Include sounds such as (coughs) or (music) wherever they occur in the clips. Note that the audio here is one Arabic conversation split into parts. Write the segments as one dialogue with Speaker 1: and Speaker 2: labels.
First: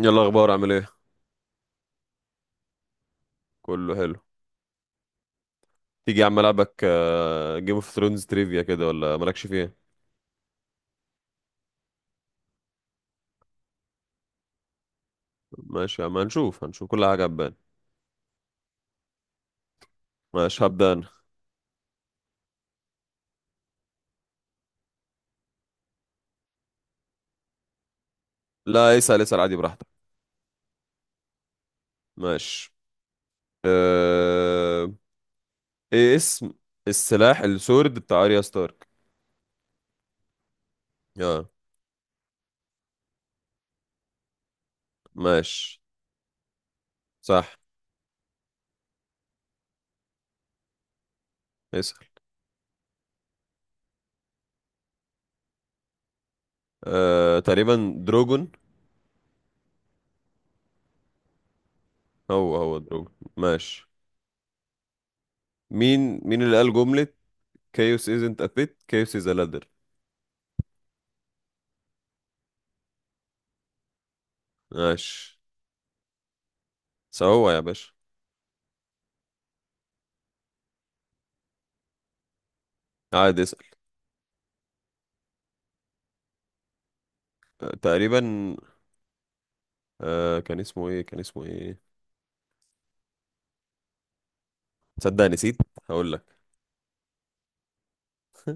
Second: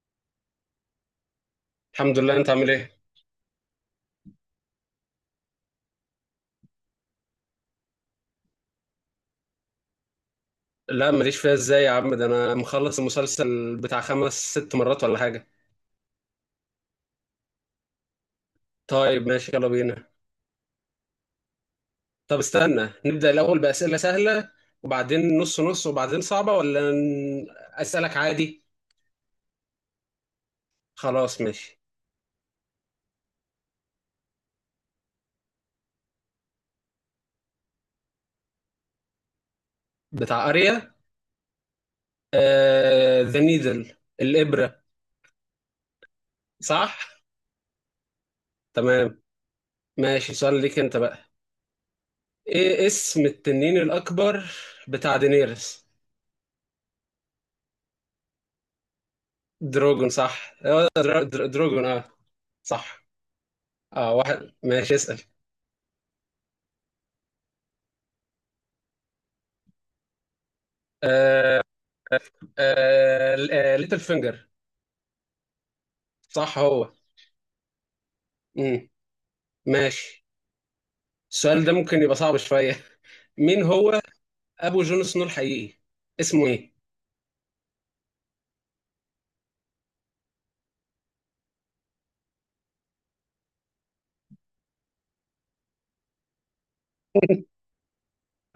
Speaker 1: يلا اخبار، عامل ايه؟
Speaker 2: الحمد لله، انت عامل ايه؟
Speaker 1: كله حلو. تيجي يا عم العبك؟ جيم اوف ثرونز تريفيا كده، ولا مالكش فيه؟
Speaker 2: لا ماليش فيها، ازاي يا عم؟ ده انا مخلص المسلسل بتاع خمس ست مرات ولا حاجه.
Speaker 1: ماشي يا عم، هنشوف كل حاجه هتبان.
Speaker 2: طيب ماشي، يلا بينا.
Speaker 1: ماشي هبدا انا.
Speaker 2: طب استنى نبدا الاول باسئله سهله، وبعدين نص نص، وبعدين صعبه، ولا اسالك عادي؟
Speaker 1: لا اسال، عادي براحتك.
Speaker 2: خلاص ماشي.
Speaker 1: ماشي. أه... ايه اسم السلاح، السورد بتاع اريا ستارك؟
Speaker 2: بتاع اريا،
Speaker 1: اه.
Speaker 2: ذا نيدل، الابره.
Speaker 1: ماشي.
Speaker 2: صح.
Speaker 1: صح.
Speaker 2: تمام. ماشي، سؤال ليك انت بقى.
Speaker 1: اسال.
Speaker 2: ايه اسم التنين الاكبر بتاع دينيرس؟
Speaker 1: تقريبا دروجون.
Speaker 2: دروجون، صح اه، دروجون، اه.
Speaker 1: هو
Speaker 2: صح.
Speaker 1: دروجون، ماشي.
Speaker 2: اه، واحد، ماشي، اسال.
Speaker 1: مين اللي قال جمله chaos isn't a pit chaos is a ladder؟
Speaker 2: آه آه ليتل فينجر.
Speaker 1: ماشي.
Speaker 2: صح هو.
Speaker 1: سوا يا باشا.
Speaker 2: امم ماشي. السؤال ده ممكن يبقى صعب شويه. (laughs)
Speaker 1: عادي
Speaker 2: مين
Speaker 1: اسال.
Speaker 2: هو ابو جون سنو الحقيقي؟ اسمه ايه؟
Speaker 1: تقريبا. آه، كان اسمه ايه؟ تصدق نسيت. هقول لك.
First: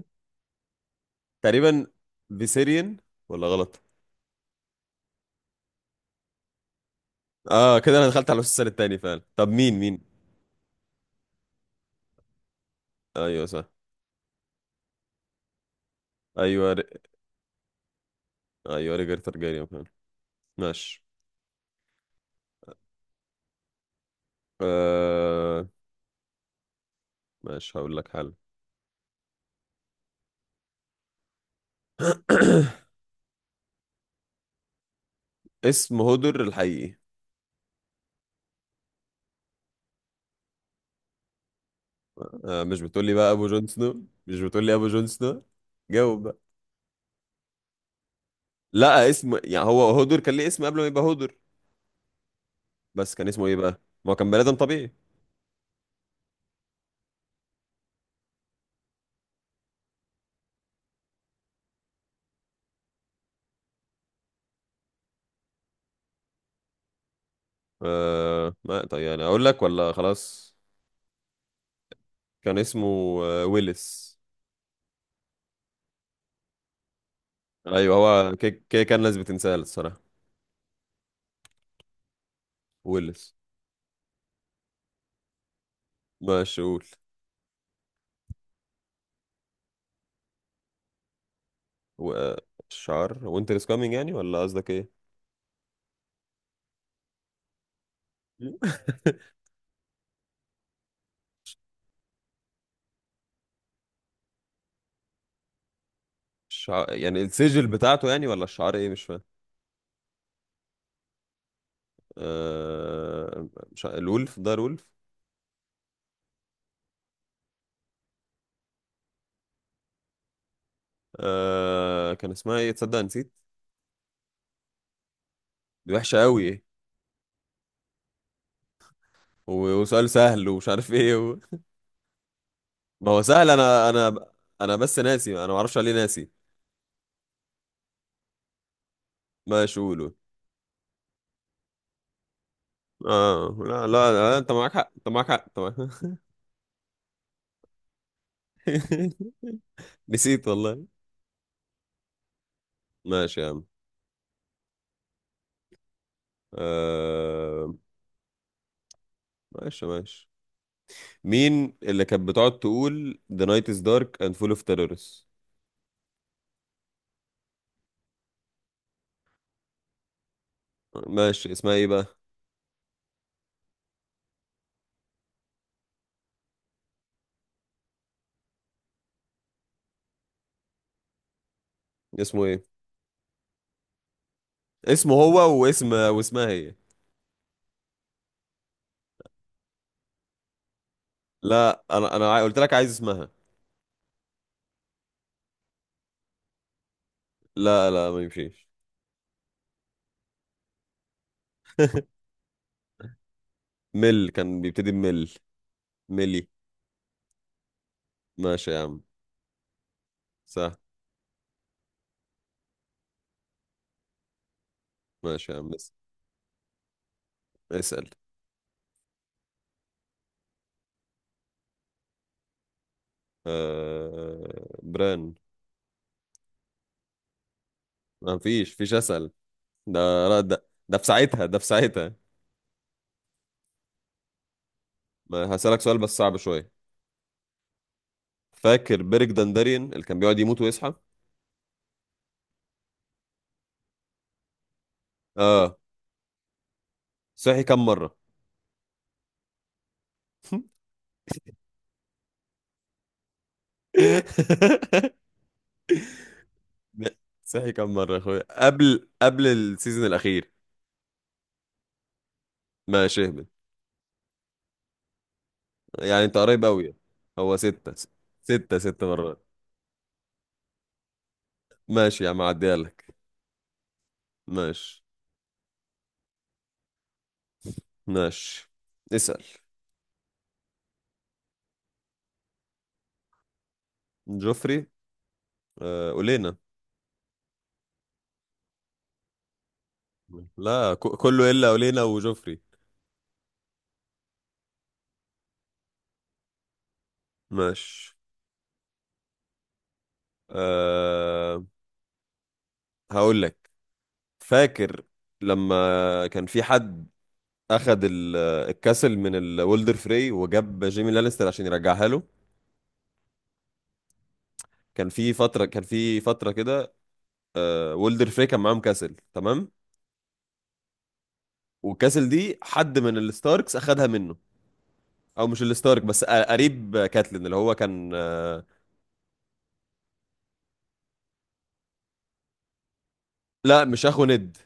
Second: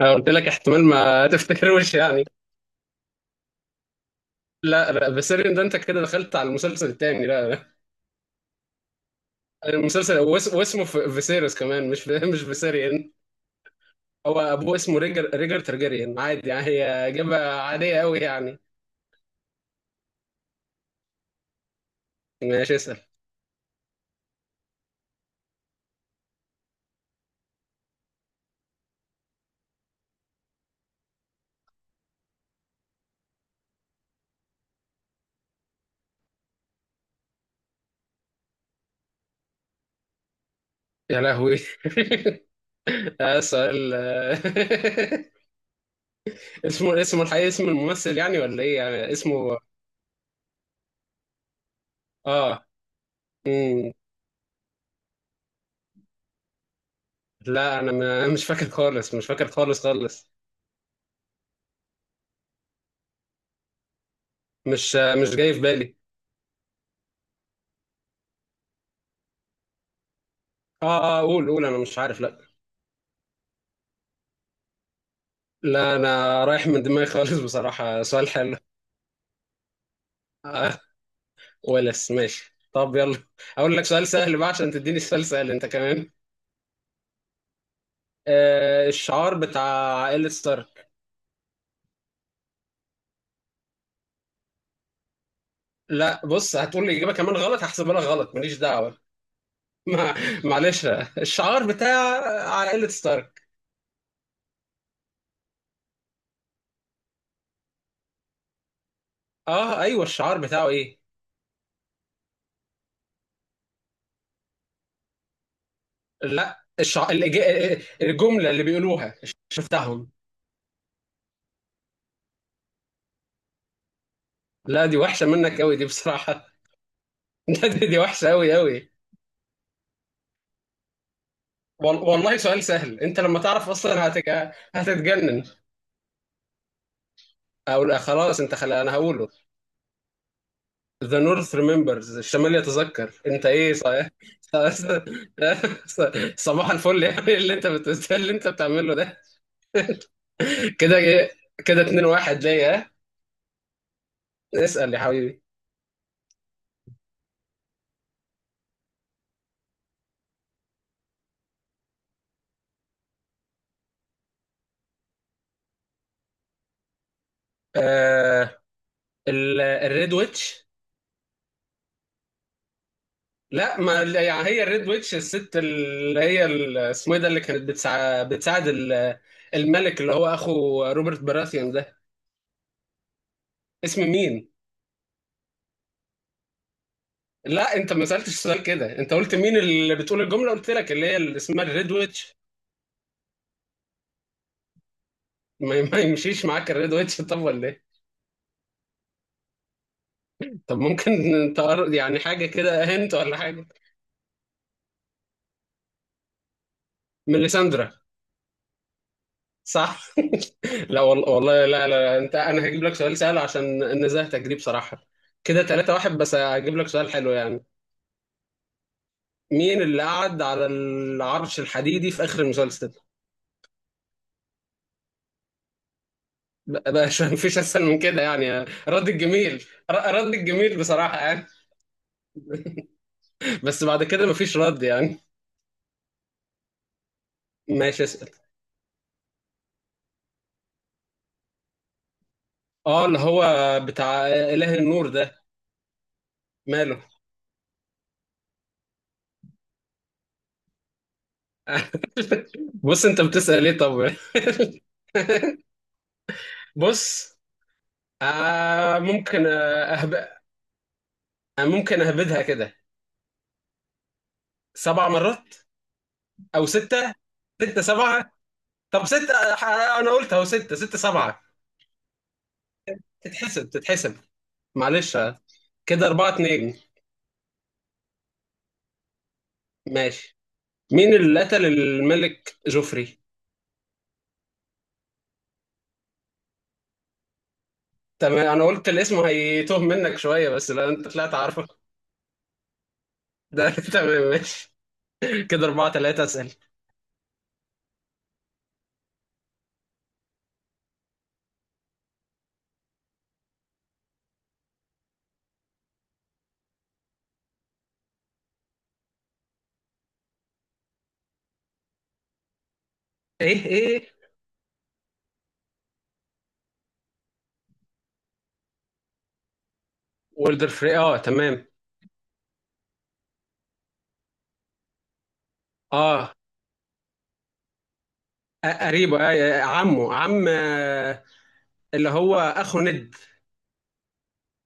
Speaker 2: انا قلت لك احتمال ما
Speaker 1: تقريبا،
Speaker 2: تفتكروش يعني.
Speaker 1: فيسيريان، ولا غلط؟
Speaker 2: لا لا فيسيريون ده، انت كده دخلت على المسلسل التاني، لا لا.
Speaker 1: اه كده انا دخلت على السيزون التاني فعلا. طب مين
Speaker 2: المسلسل واسمه فيسيريوس كمان، مش مش فيسيريون.
Speaker 1: ايوه صح.
Speaker 2: هو ابوه اسمه ريجر ترجريان، عادي يعني،
Speaker 1: ايوه ر...
Speaker 2: هي اجابه عاديه قوي يعني.
Speaker 1: ايوه ريجر تارجاريان فعلا. ماشي.
Speaker 2: ماشي اسال.
Speaker 1: آه. ماشي، هقول لك حل. (coughs) اسم هودر الحقيقي.
Speaker 2: يا لهوي. (laughs)
Speaker 1: آه مش بتقول لي
Speaker 2: (laughs)
Speaker 1: بقى
Speaker 2: آه
Speaker 1: ابو جون
Speaker 2: سؤال
Speaker 1: سنو، مش بتقول لي ابو جون سنو؟ جاوب بقى.
Speaker 2: (laughs) اسمه، اسمه الحقيقي، اسم الممثل يعني ولا ايه
Speaker 1: لا،
Speaker 2: يعني
Speaker 1: اسم
Speaker 2: اسمه؟
Speaker 1: يعني، هو هودر كان ليه اسم قبل ما يبقى هودر،
Speaker 2: اه.
Speaker 1: بس كان اسمه ايه بقى؟
Speaker 2: مم.
Speaker 1: ما هو كان بني ادم طبيعي.
Speaker 2: لا انا مش فاكر خالص، مش فاكر خالص خالص. مش مش جاي في بالي.
Speaker 1: آه ما طيب، يعني اقول لك ولا خلاص؟
Speaker 2: اه اه، قول، انا مش عارف، لا.
Speaker 1: كان اسمه ويلس.
Speaker 2: لا انا رايح من دماغي خالص
Speaker 1: ايوه
Speaker 2: بصراحة، سؤال
Speaker 1: هو
Speaker 2: حلو.
Speaker 1: كده كده كان ناس بتنساه الصراحه.
Speaker 2: آه ولس، ماشي، طب يلا.
Speaker 1: ويلس.
Speaker 2: اقول لك سؤال سهل بقى عشان تديني سؤال سهل انت كمان.
Speaker 1: ماشي، قول.
Speaker 2: آه الشعار بتاع عائلة ستارك.
Speaker 1: و- آه، الشعار وينتر از كامينج يعني، ولا قصدك ايه؟
Speaker 2: لا بص هتقول لي اجابة كمان غلط، هحسبها لك غلط، ماليش دعوة.
Speaker 1: (laughs)
Speaker 2: ما معلش، الشعار بتاع على قلة ستارك.
Speaker 1: الشعار يعني السجل بتاعته، يعني ولا الشعار ايه؟ مش فاهم.
Speaker 2: اه ايوه الشعار بتاعه ايه.
Speaker 1: آه مش ع- الولف، ده الولف.
Speaker 2: لا الجملة اللي بيقولوها بتاعهم.
Speaker 1: آه كان اسمها ايه؟ تصدق نسيت.
Speaker 2: لا دي وحشة منك قوي دي
Speaker 1: دي وحشه قوي
Speaker 2: بصراحة.
Speaker 1: إيه.
Speaker 2: (laughs) لا دي وحشة قوي قوي.
Speaker 1: و- وسؤال سهل ومش عارف، ايه
Speaker 2: والله سؤال سهل،
Speaker 1: ما
Speaker 2: انت
Speaker 1: هو
Speaker 2: لما
Speaker 1: سهل،
Speaker 2: تعرف اصلا
Speaker 1: انا بس ناسي،
Speaker 2: هتتجنن.
Speaker 1: انا ما اعرفش عليه، ناسي.
Speaker 2: اقول خلاص، انت خلي انا هقوله.
Speaker 1: ماشي، قول قول.
Speaker 2: The North remembers، الشمال يتذكر، انت
Speaker 1: اه
Speaker 2: ايه
Speaker 1: لا
Speaker 2: صحيح.
Speaker 1: لا، انت
Speaker 2: (laughs)
Speaker 1: معاك حق، انت معاك حق.
Speaker 2: صباح الفل يعني، اللي اللي انت بتعمله ده.
Speaker 1: (laughs) نسيت والله.
Speaker 2: كده ايه؟ كده 2 1 ليا.
Speaker 1: ماشي يا عم.
Speaker 2: اسأل يا حبيبي.
Speaker 1: آه... ماشي مين اللي كانت بتقعد تقول The night is dark and full of terrorists؟
Speaker 2: آه الريد ويتش.
Speaker 1: ماشي، اسمها ايه بقى؟
Speaker 2: لا ما يعني هي الريد ويتش، الست اللي هي ال- اسمه ايه ده، اللي كانت بتساعد الملك اللي هو اخو روبرت براثيان ده.
Speaker 1: اسمه ايه؟
Speaker 2: اسم مين؟
Speaker 1: اسمه هو، واسم واسمها هي.
Speaker 2: لا انت ما سألتش سؤال كده، انت قلت مين اللي بتقول الجملة، قلت لك اللي هي اللي اسمها
Speaker 1: لا
Speaker 2: الريد ويتش.
Speaker 1: قلت لك عايز اسمها.
Speaker 2: ما يمشيش معاك الريد ويتش؟ (laughs) طب ولا ايه؟
Speaker 1: لا لا، ما يمشيش.
Speaker 2: طب ممكن انت، يعني حاجة كده، هنت ولا حاجة.
Speaker 1: مل، كان بيبتدي بمل. ملي.
Speaker 2: ميليساندرا.
Speaker 1: ماشي يا عم.
Speaker 2: صح.
Speaker 1: سهل.
Speaker 2: لا والله والله لا لا، انت، انا هجيب لك سؤال سهل عشان نزهتك دي بصراحة.
Speaker 1: ماشي يا
Speaker 2: كده
Speaker 1: عم
Speaker 2: 3 واحد، بس هجيب لك سؤال حلو يعني.
Speaker 1: اسأل.
Speaker 2: مين اللي قعد على العرش الحديدي في اخر المسلسل؟
Speaker 1: بران.
Speaker 2: بقى بقى مش (laughs) مفيش اسهل من كده
Speaker 1: ما
Speaker 2: يعني.
Speaker 1: فيش
Speaker 2: رد
Speaker 1: اسأل.
Speaker 2: الجميل.
Speaker 1: ده
Speaker 2: رد
Speaker 1: لا ده
Speaker 2: الجميل
Speaker 1: في
Speaker 2: بصراحة
Speaker 1: ساعتها،
Speaker 2: يعني، بس بعد كده مفيش رد يعني.
Speaker 1: ما هسألك سؤال بس صعب شوية.
Speaker 2: ماشي اسأل.
Speaker 1: فاكر بيرك دنداريان اللي كان بيقعد يموت ويصحى؟
Speaker 2: اه، اللي هو بتاع اله النور ده.
Speaker 1: اه.
Speaker 2: ماله؟
Speaker 1: صحي كم مرة؟
Speaker 2: بص انت بتسأل ليه طب؟
Speaker 1: (laughs)
Speaker 2: بص
Speaker 1: صحي كم مرة يا اخويا،
Speaker 2: آه ممكن
Speaker 1: قبل
Speaker 2: آه،
Speaker 1: السيزون
Speaker 2: أهب...
Speaker 1: الأخير؟
Speaker 2: آه، ممكن اهبدها كده.
Speaker 1: ماشي، اهبط.
Speaker 2: سبع مرات.
Speaker 1: يعني انت قريب
Speaker 2: او
Speaker 1: قوي.
Speaker 2: ستة.
Speaker 1: هو
Speaker 2: ستة
Speaker 1: ستة.
Speaker 2: سبعة.
Speaker 1: ستة، ست
Speaker 2: طب
Speaker 1: مرات.
Speaker 2: ستة انا قلت اهو، ستة، ستة سبعة.
Speaker 1: ماشي يا عم، عديها لك.
Speaker 2: تتحسب، تتحسب.
Speaker 1: ماشي.
Speaker 2: معلش. كده أربعة اتنين.
Speaker 1: ماشي، اسأل.
Speaker 2: ماشي. مين اللي قتل الملك جوفري؟
Speaker 1: جوفري. أولينا.
Speaker 2: تمام، أنا قلت الاسم هيتوه منك شوية بس لا
Speaker 1: لا
Speaker 2: أنت طلعت
Speaker 1: كله
Speaker 2: عارفه.
Speaker 1: إلا أولينا وجوفري.
Speaker 2: ده (laughs) تمام ماشي. كده أربعة تلاتة، أسأل.
Speaker 1: ماشي. آه، هقول لك. فاكر لما كان في حد اخذ الكاسل من الولدر فري، وجاب جيمي لانستر عشان يرجعها له؟
Speaker 2: إيه إيه.
Speaker 1: كان في فتره كده. آه، وولدر فري كان معاهم كاسل، تمام.
Speaker 2: وولدر فري آه تمام.
Speaker 1: والكاسل دي حد من الستاركس اخذها منه. او مش الستارك، بس
Speaker 2: آه
Speaker 1: قريب كاتلين، اللي هو كان
Speaker 2: قريبه آه عمه عم اللي هو أخو ند.
Speaker 1: لا مش اخو ند.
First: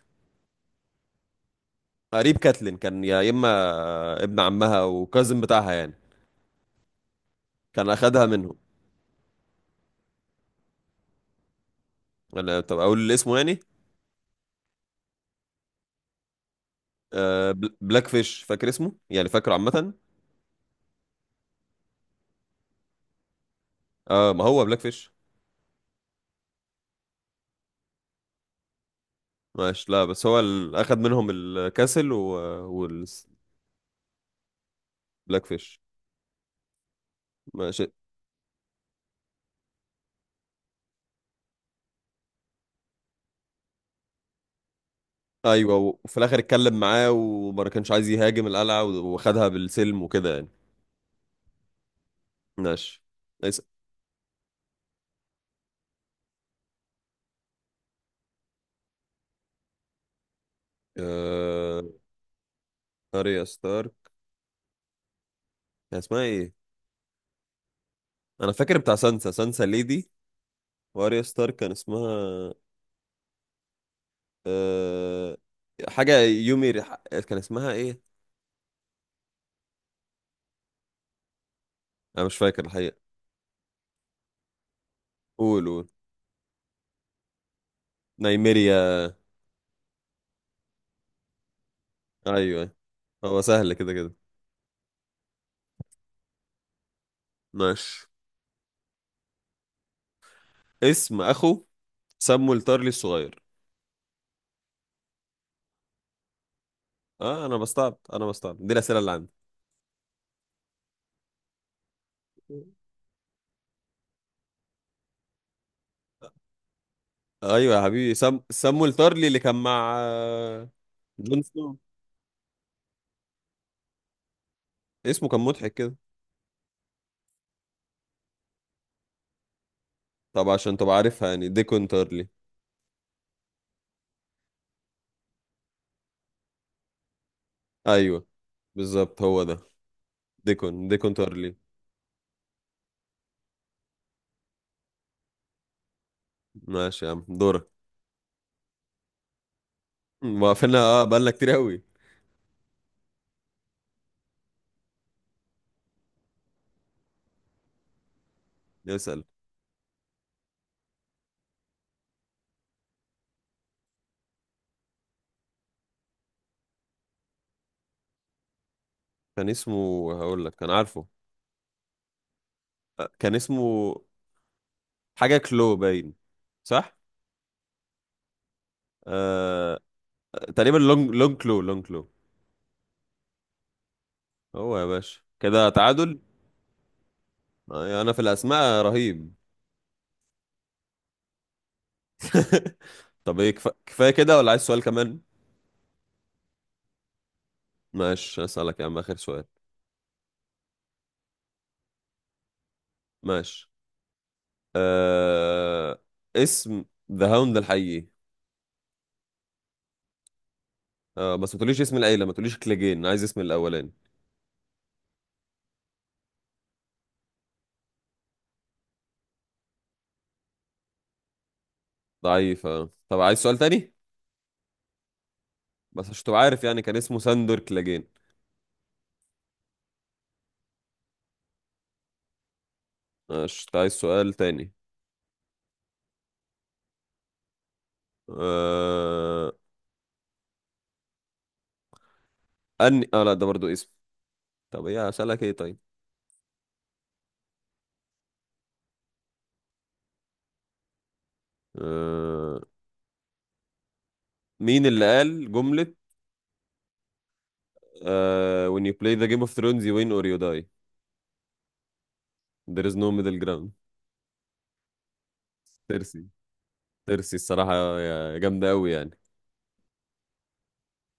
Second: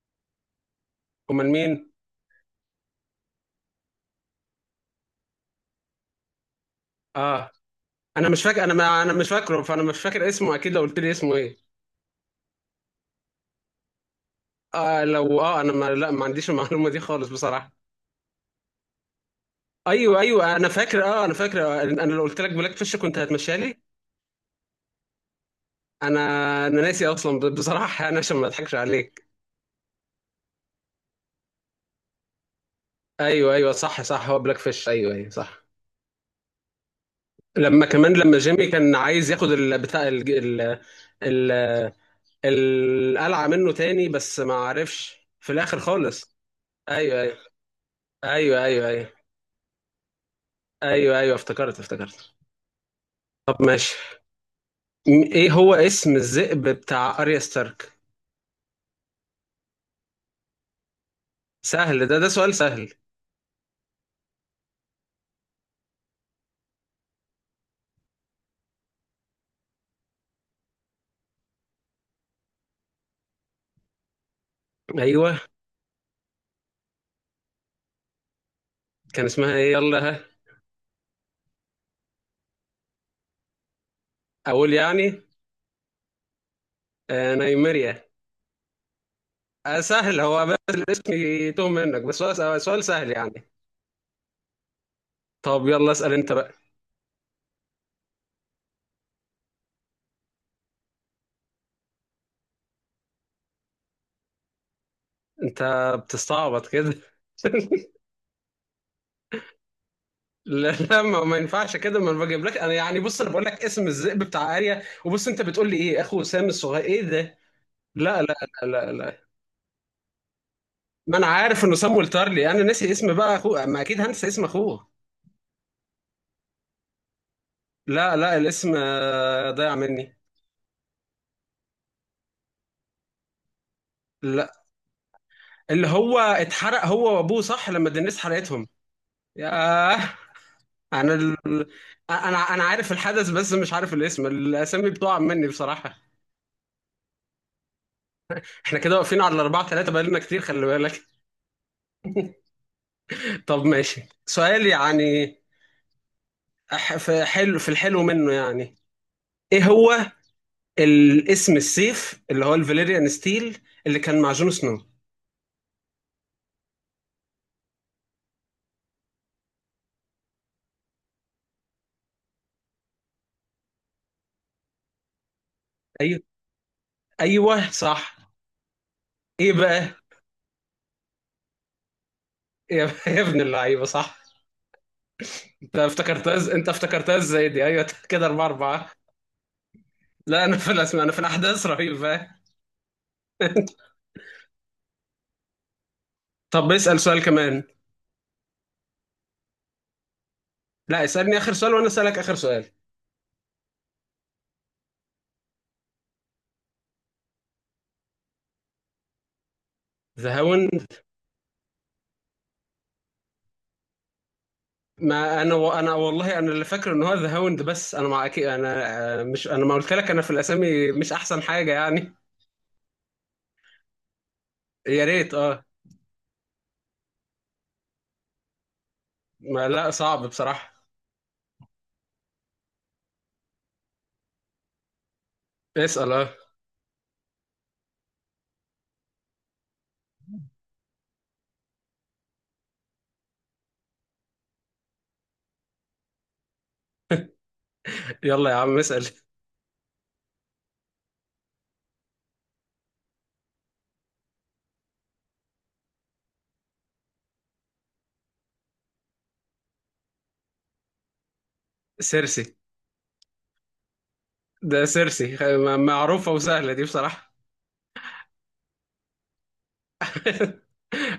Speaker 2: أمال مين؟
Speaker 1: قريب كاتلين، كان يا اما ابن عمها او كازن بتاعها يعني.
Speaker 2: آه
Speaker 1: كان اخذها
Speaker 2: انا مش
Speaker 1: منه.
Speaker 2: فاكر، انا ما انا مش فاكره، فانا مش فاكر اسمه اكيد لو قلت لي اسمه ايه.
Speaker 1: انا طب اقول اسمه يعني؟
Speaker 2: آه لو اه، انا ما لا ما عنديش المعلومه دي خالص بصراحه.
Speaker 1: بلاك فيش، فاكر اسمه يعني، فاكره عامه.
Speaker 2: ايوه ايوه انا فاكر، اه انا فاكر انا لو قلت لك بلاك فيش كنت هتمشيها لي.
Speaker 1: اه ما هو بلاك فيش.
Speaker 2: انا انا ناسي اصلا بصراحه انا، عشان ما اضحكش عليك.
Speaker 1: ماشي. لا بس هو اخد منهم الكاسل والبلاك
Speaker 2: ايوه ايوه صح صح، هو بلاك فيش، ايوه ايوه صح.
Speaker 1: فيش. ماشي.
Speaker 2: لما كمان لما جيمي كان عايز ياخد ال- بتاع ال ال ال- القلعه منه تاني، بس ما عرفش في
Speaker 1: ايوه،
Speaker 2: الاخر
Speaker 1: وفي
Speaker 2: خالص.
Speaker 1: الاخر اتكلم معاه
Speaker 2: ايوه ايوه
Speaker 1: وما كانش عايز يهاجم
Speaker 2: ايوه
Speaker 1: القلعه،
Speaker 2: ايوه ايوه
Speaker 1: وخدها بالسلم وكده يعني.
Speaker 2: ايوه ايوه، افتكرت افتكرت.
Speaker 1: ماشي.
Speaker 2: طب
Speaker 1: نايس.
Speaker 2: ماشي، ايه هو اسم الذئب بتاع اريا ستارك؟
Speaker 1: آه...
Speaker 2: سهل ده، ده سؤال سهل.
Speaker 1: اريا ستار، كان اسمها ايه؟ انا فاكر بتاع سانسا، ليدي. واريا ستار كان اسمها آه...
Speaker 2: ايوه.
Speaker 1: حاجه كان اسمها ايه؟
Speaker 2: كان اسمها ايه، يلا ها.
Speaker 1: انا مش فاكر الحقيقه.
Speaker 2: اقول يعني؟
Speaker 1: قول
Speaker 2: آه نايميريا.
Speaker 1: نايميريا.
Speaker 2: آه سهل، هو بس الاسم يتوه منك، بس هو
Speaker 1: ايوه.
Speaker 2: سؤال سهل
Speaker 1: هو
Speaker 2: يعني.
Speaker 1: سهل كده كده.
Speaker 2: طب يلا اسأل انت بقى.
Speaker 1: ماشي. اسم اخو سمو الطرلي الصغير.
Speaker 2: انت بتستعبط كده؟
Speaker 1: اه انا
Speaker 2: (laughs)
Speaker 1: بستعب، دي الاسئله اللي عندي.
Speaker 2: لا لا ما ينفعش كده، ما انا بجيب لك انا يعني، بص انا بقول لك اسم الذئب بتاع اريا، وبص انت بتقول لي ايه اخو سام الصغير، ايه ده؟
Speaker 1: ايوه يا حبيبي،
Speaker 2: لا لا لا
Speaker 1: سمو
Speaker 2: لا لا
Speaker 1: الطرلي اللي كان مع
Speaker 2: ما انا
Speaker 1: جون
Speaker 2: عارف انه
Speaker 1: سنو.
Speaker 2: سام والتارلي، انا ناسي اسم بقى اخوه، ما اكيد هنسى اسم اخوه.
Speaker 1: اسمه كان مضحك كده.
Speaker 2: لا لا الاسم ضايع مني.
Speaker 1: طب عشان تبقى عارفها، يعني ديكون تارلي.
Speaker 2: لا اللي هو اتحرق هو وابوه صح، لما الناس
Speaker 1: ايوه
Speaker 2: حرقتهم.
Speaker 1: بالظبط، هو ده.
Speaker 2: ياه.
Speaker 1: ديكون،
Speaker 2: انا
Speaker 1: تارلي.
Speaker 2: انا عارف الحدث بس مش عارف الاسم، الاسامي بتقع مني بصراحة.
Speaker 1: ماشي يا عم، دورك.
Speaker 2: احنا كده واقفين على الاربعة ثلاثة، بقالنا كتير،
Speaker 1: ما
Speaker 2: خلي
Speaker 1: قفلنا
Speaker 2: بالك.
Speaker 1: اه، بقالنا كتير قوي.
Speaker 2: (laughs) طب ماشي سؤال يعني. في حلو، في الحلو منه يعني.
Speaker 1: نسأل.
Speaker 2: ايه هو الاسم، السيف اللي هو الفاليريان ستيل اللي كان مع جون سنو؟
Speaker 1: كان اسمه، هقول لك، كان عارفه. آه، كان اسمه حاجه كلو باين.
Speaker 2: ايوه
Speaker 1: صح.
Speaker 2: ايوه صح. ايه
Speaker 1: آه...
Speaker 2: بقى؟
Speaker 1: تقريبا لونج كلو.
Speaker 2: يا (laughs) يا ابن اللعيبة، صح.
Speaker 1: هو يا باشا كده
Speaker 2: انت
Speaker 1: تعادل.
Speaker 2: افتكرتها انت افتكرتها ازاي دي؟ ايوه
Speaker 1: آه،
Speaker 2: (laughs)
Speaker 1: انا في
Speaker 2: كده اربعة
Speaker 1: الاسماء
Speaker 2: اربعة.
Speaker 1: رهيب.
Speaker 2: لا انا في الاسماء، انا في الاحداث رهيب، فاهم.
Speaker 1: (laughs) طب ايه، كفايه كده ولا عايز سؤال كمان؟
Speaker 2: طب اسال سؤال كمان.
Speaker 1: ماشي، اسالك يا عم اخر سؤال.
Speaker 2: لا اسالني اخر سؤال وانا اسالك اخر سؤال.
Speaker 1: ماشي. آه... اسم ذا هاوند الحقيقي.
Speaker 2: ذا هاوند.
Speaker 1: آه بس ما تقوليش اسم العيله، ما تقوليش كليجين، أنا عايز اسم الاولاني.
Speaker 2: ما انا والله، انا اللي فاكر ان هو ذا هاوند، بس انا مع اكيد انا مش، انا ما قلت لك انا في الاسامي مش احسن حاجه يعني.
Speaker 1: ضعيف آه. طب عايز سؤال تاني؟
Speaker 2: يا ريت اه.
Speaker 1: بس عشان تبقى عارف، يعني كان اسمه ساندور كليجين.
Speaker 2: ما لا صعب بصراحه.
Speaker 1: ماشي. أنت عايز سؤال تاني؟
Speaker 2: اسال اه.
Speaker 1: آه... أني... اه لا ده برضو اسم. طب ايه اسالك، ايه طيب؟
Speaker 2: يلا يا عم اسال.
Speaker 1: آه... مين اللي قال جمله when you play the Game of Thrones, you win or you die.
Speaker 2: سيرسي.
Speaker 1: There is no middle ground؟
Speaker 2: ده سيرسي،
Speaker 1: تيرسي.
Speaker 2: معروفه وسهله دي بصراحه.
Speaker 1: تيرسي الصراحة. يا، جامدة أوي يعني.
Speaker 2: (laughs)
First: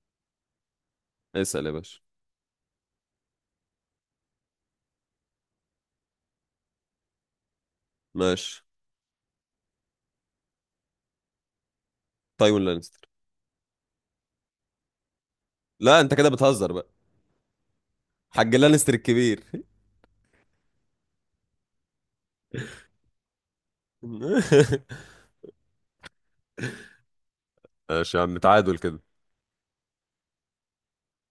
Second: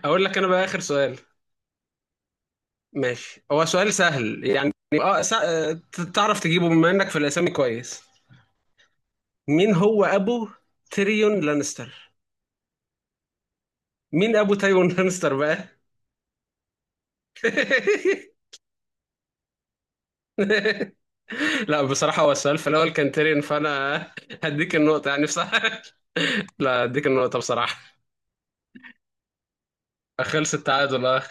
Speaker 2: اقول لك انا بقى اخر سؤال.
Speaker 1: اسأل يا باشا.
Speaker 2: ماشي، هو سؤال سهل يعني. اه تعرف تجيبه بما انك في الاسامي كويس.
Speaker 1: ماشي.
Speaker 2: مين هو ابو تيريون لانستر؟
Speaker 1: تايوين لانستر.
Speaker 2: مين ابو تيريون لانستر بقى؟
Speaker 1: لا أنت كده بتهزر بقى. حاج
Speaker 2: (laughs)
Speaker 1: لانستر الكبير.
Speaker 2: لا بصراحة هو السؤال في الاول كان تيريون، فانا (laughs) هديك
Speaker 1: (laughs)
Speaker 2: النقطة يعني بصراحة. (laughs) لا هديك النقطة بصراحة.
Speaker 1: ماشي يا عم، تعادل كده.
Speaker 2: خلص التعادل اه.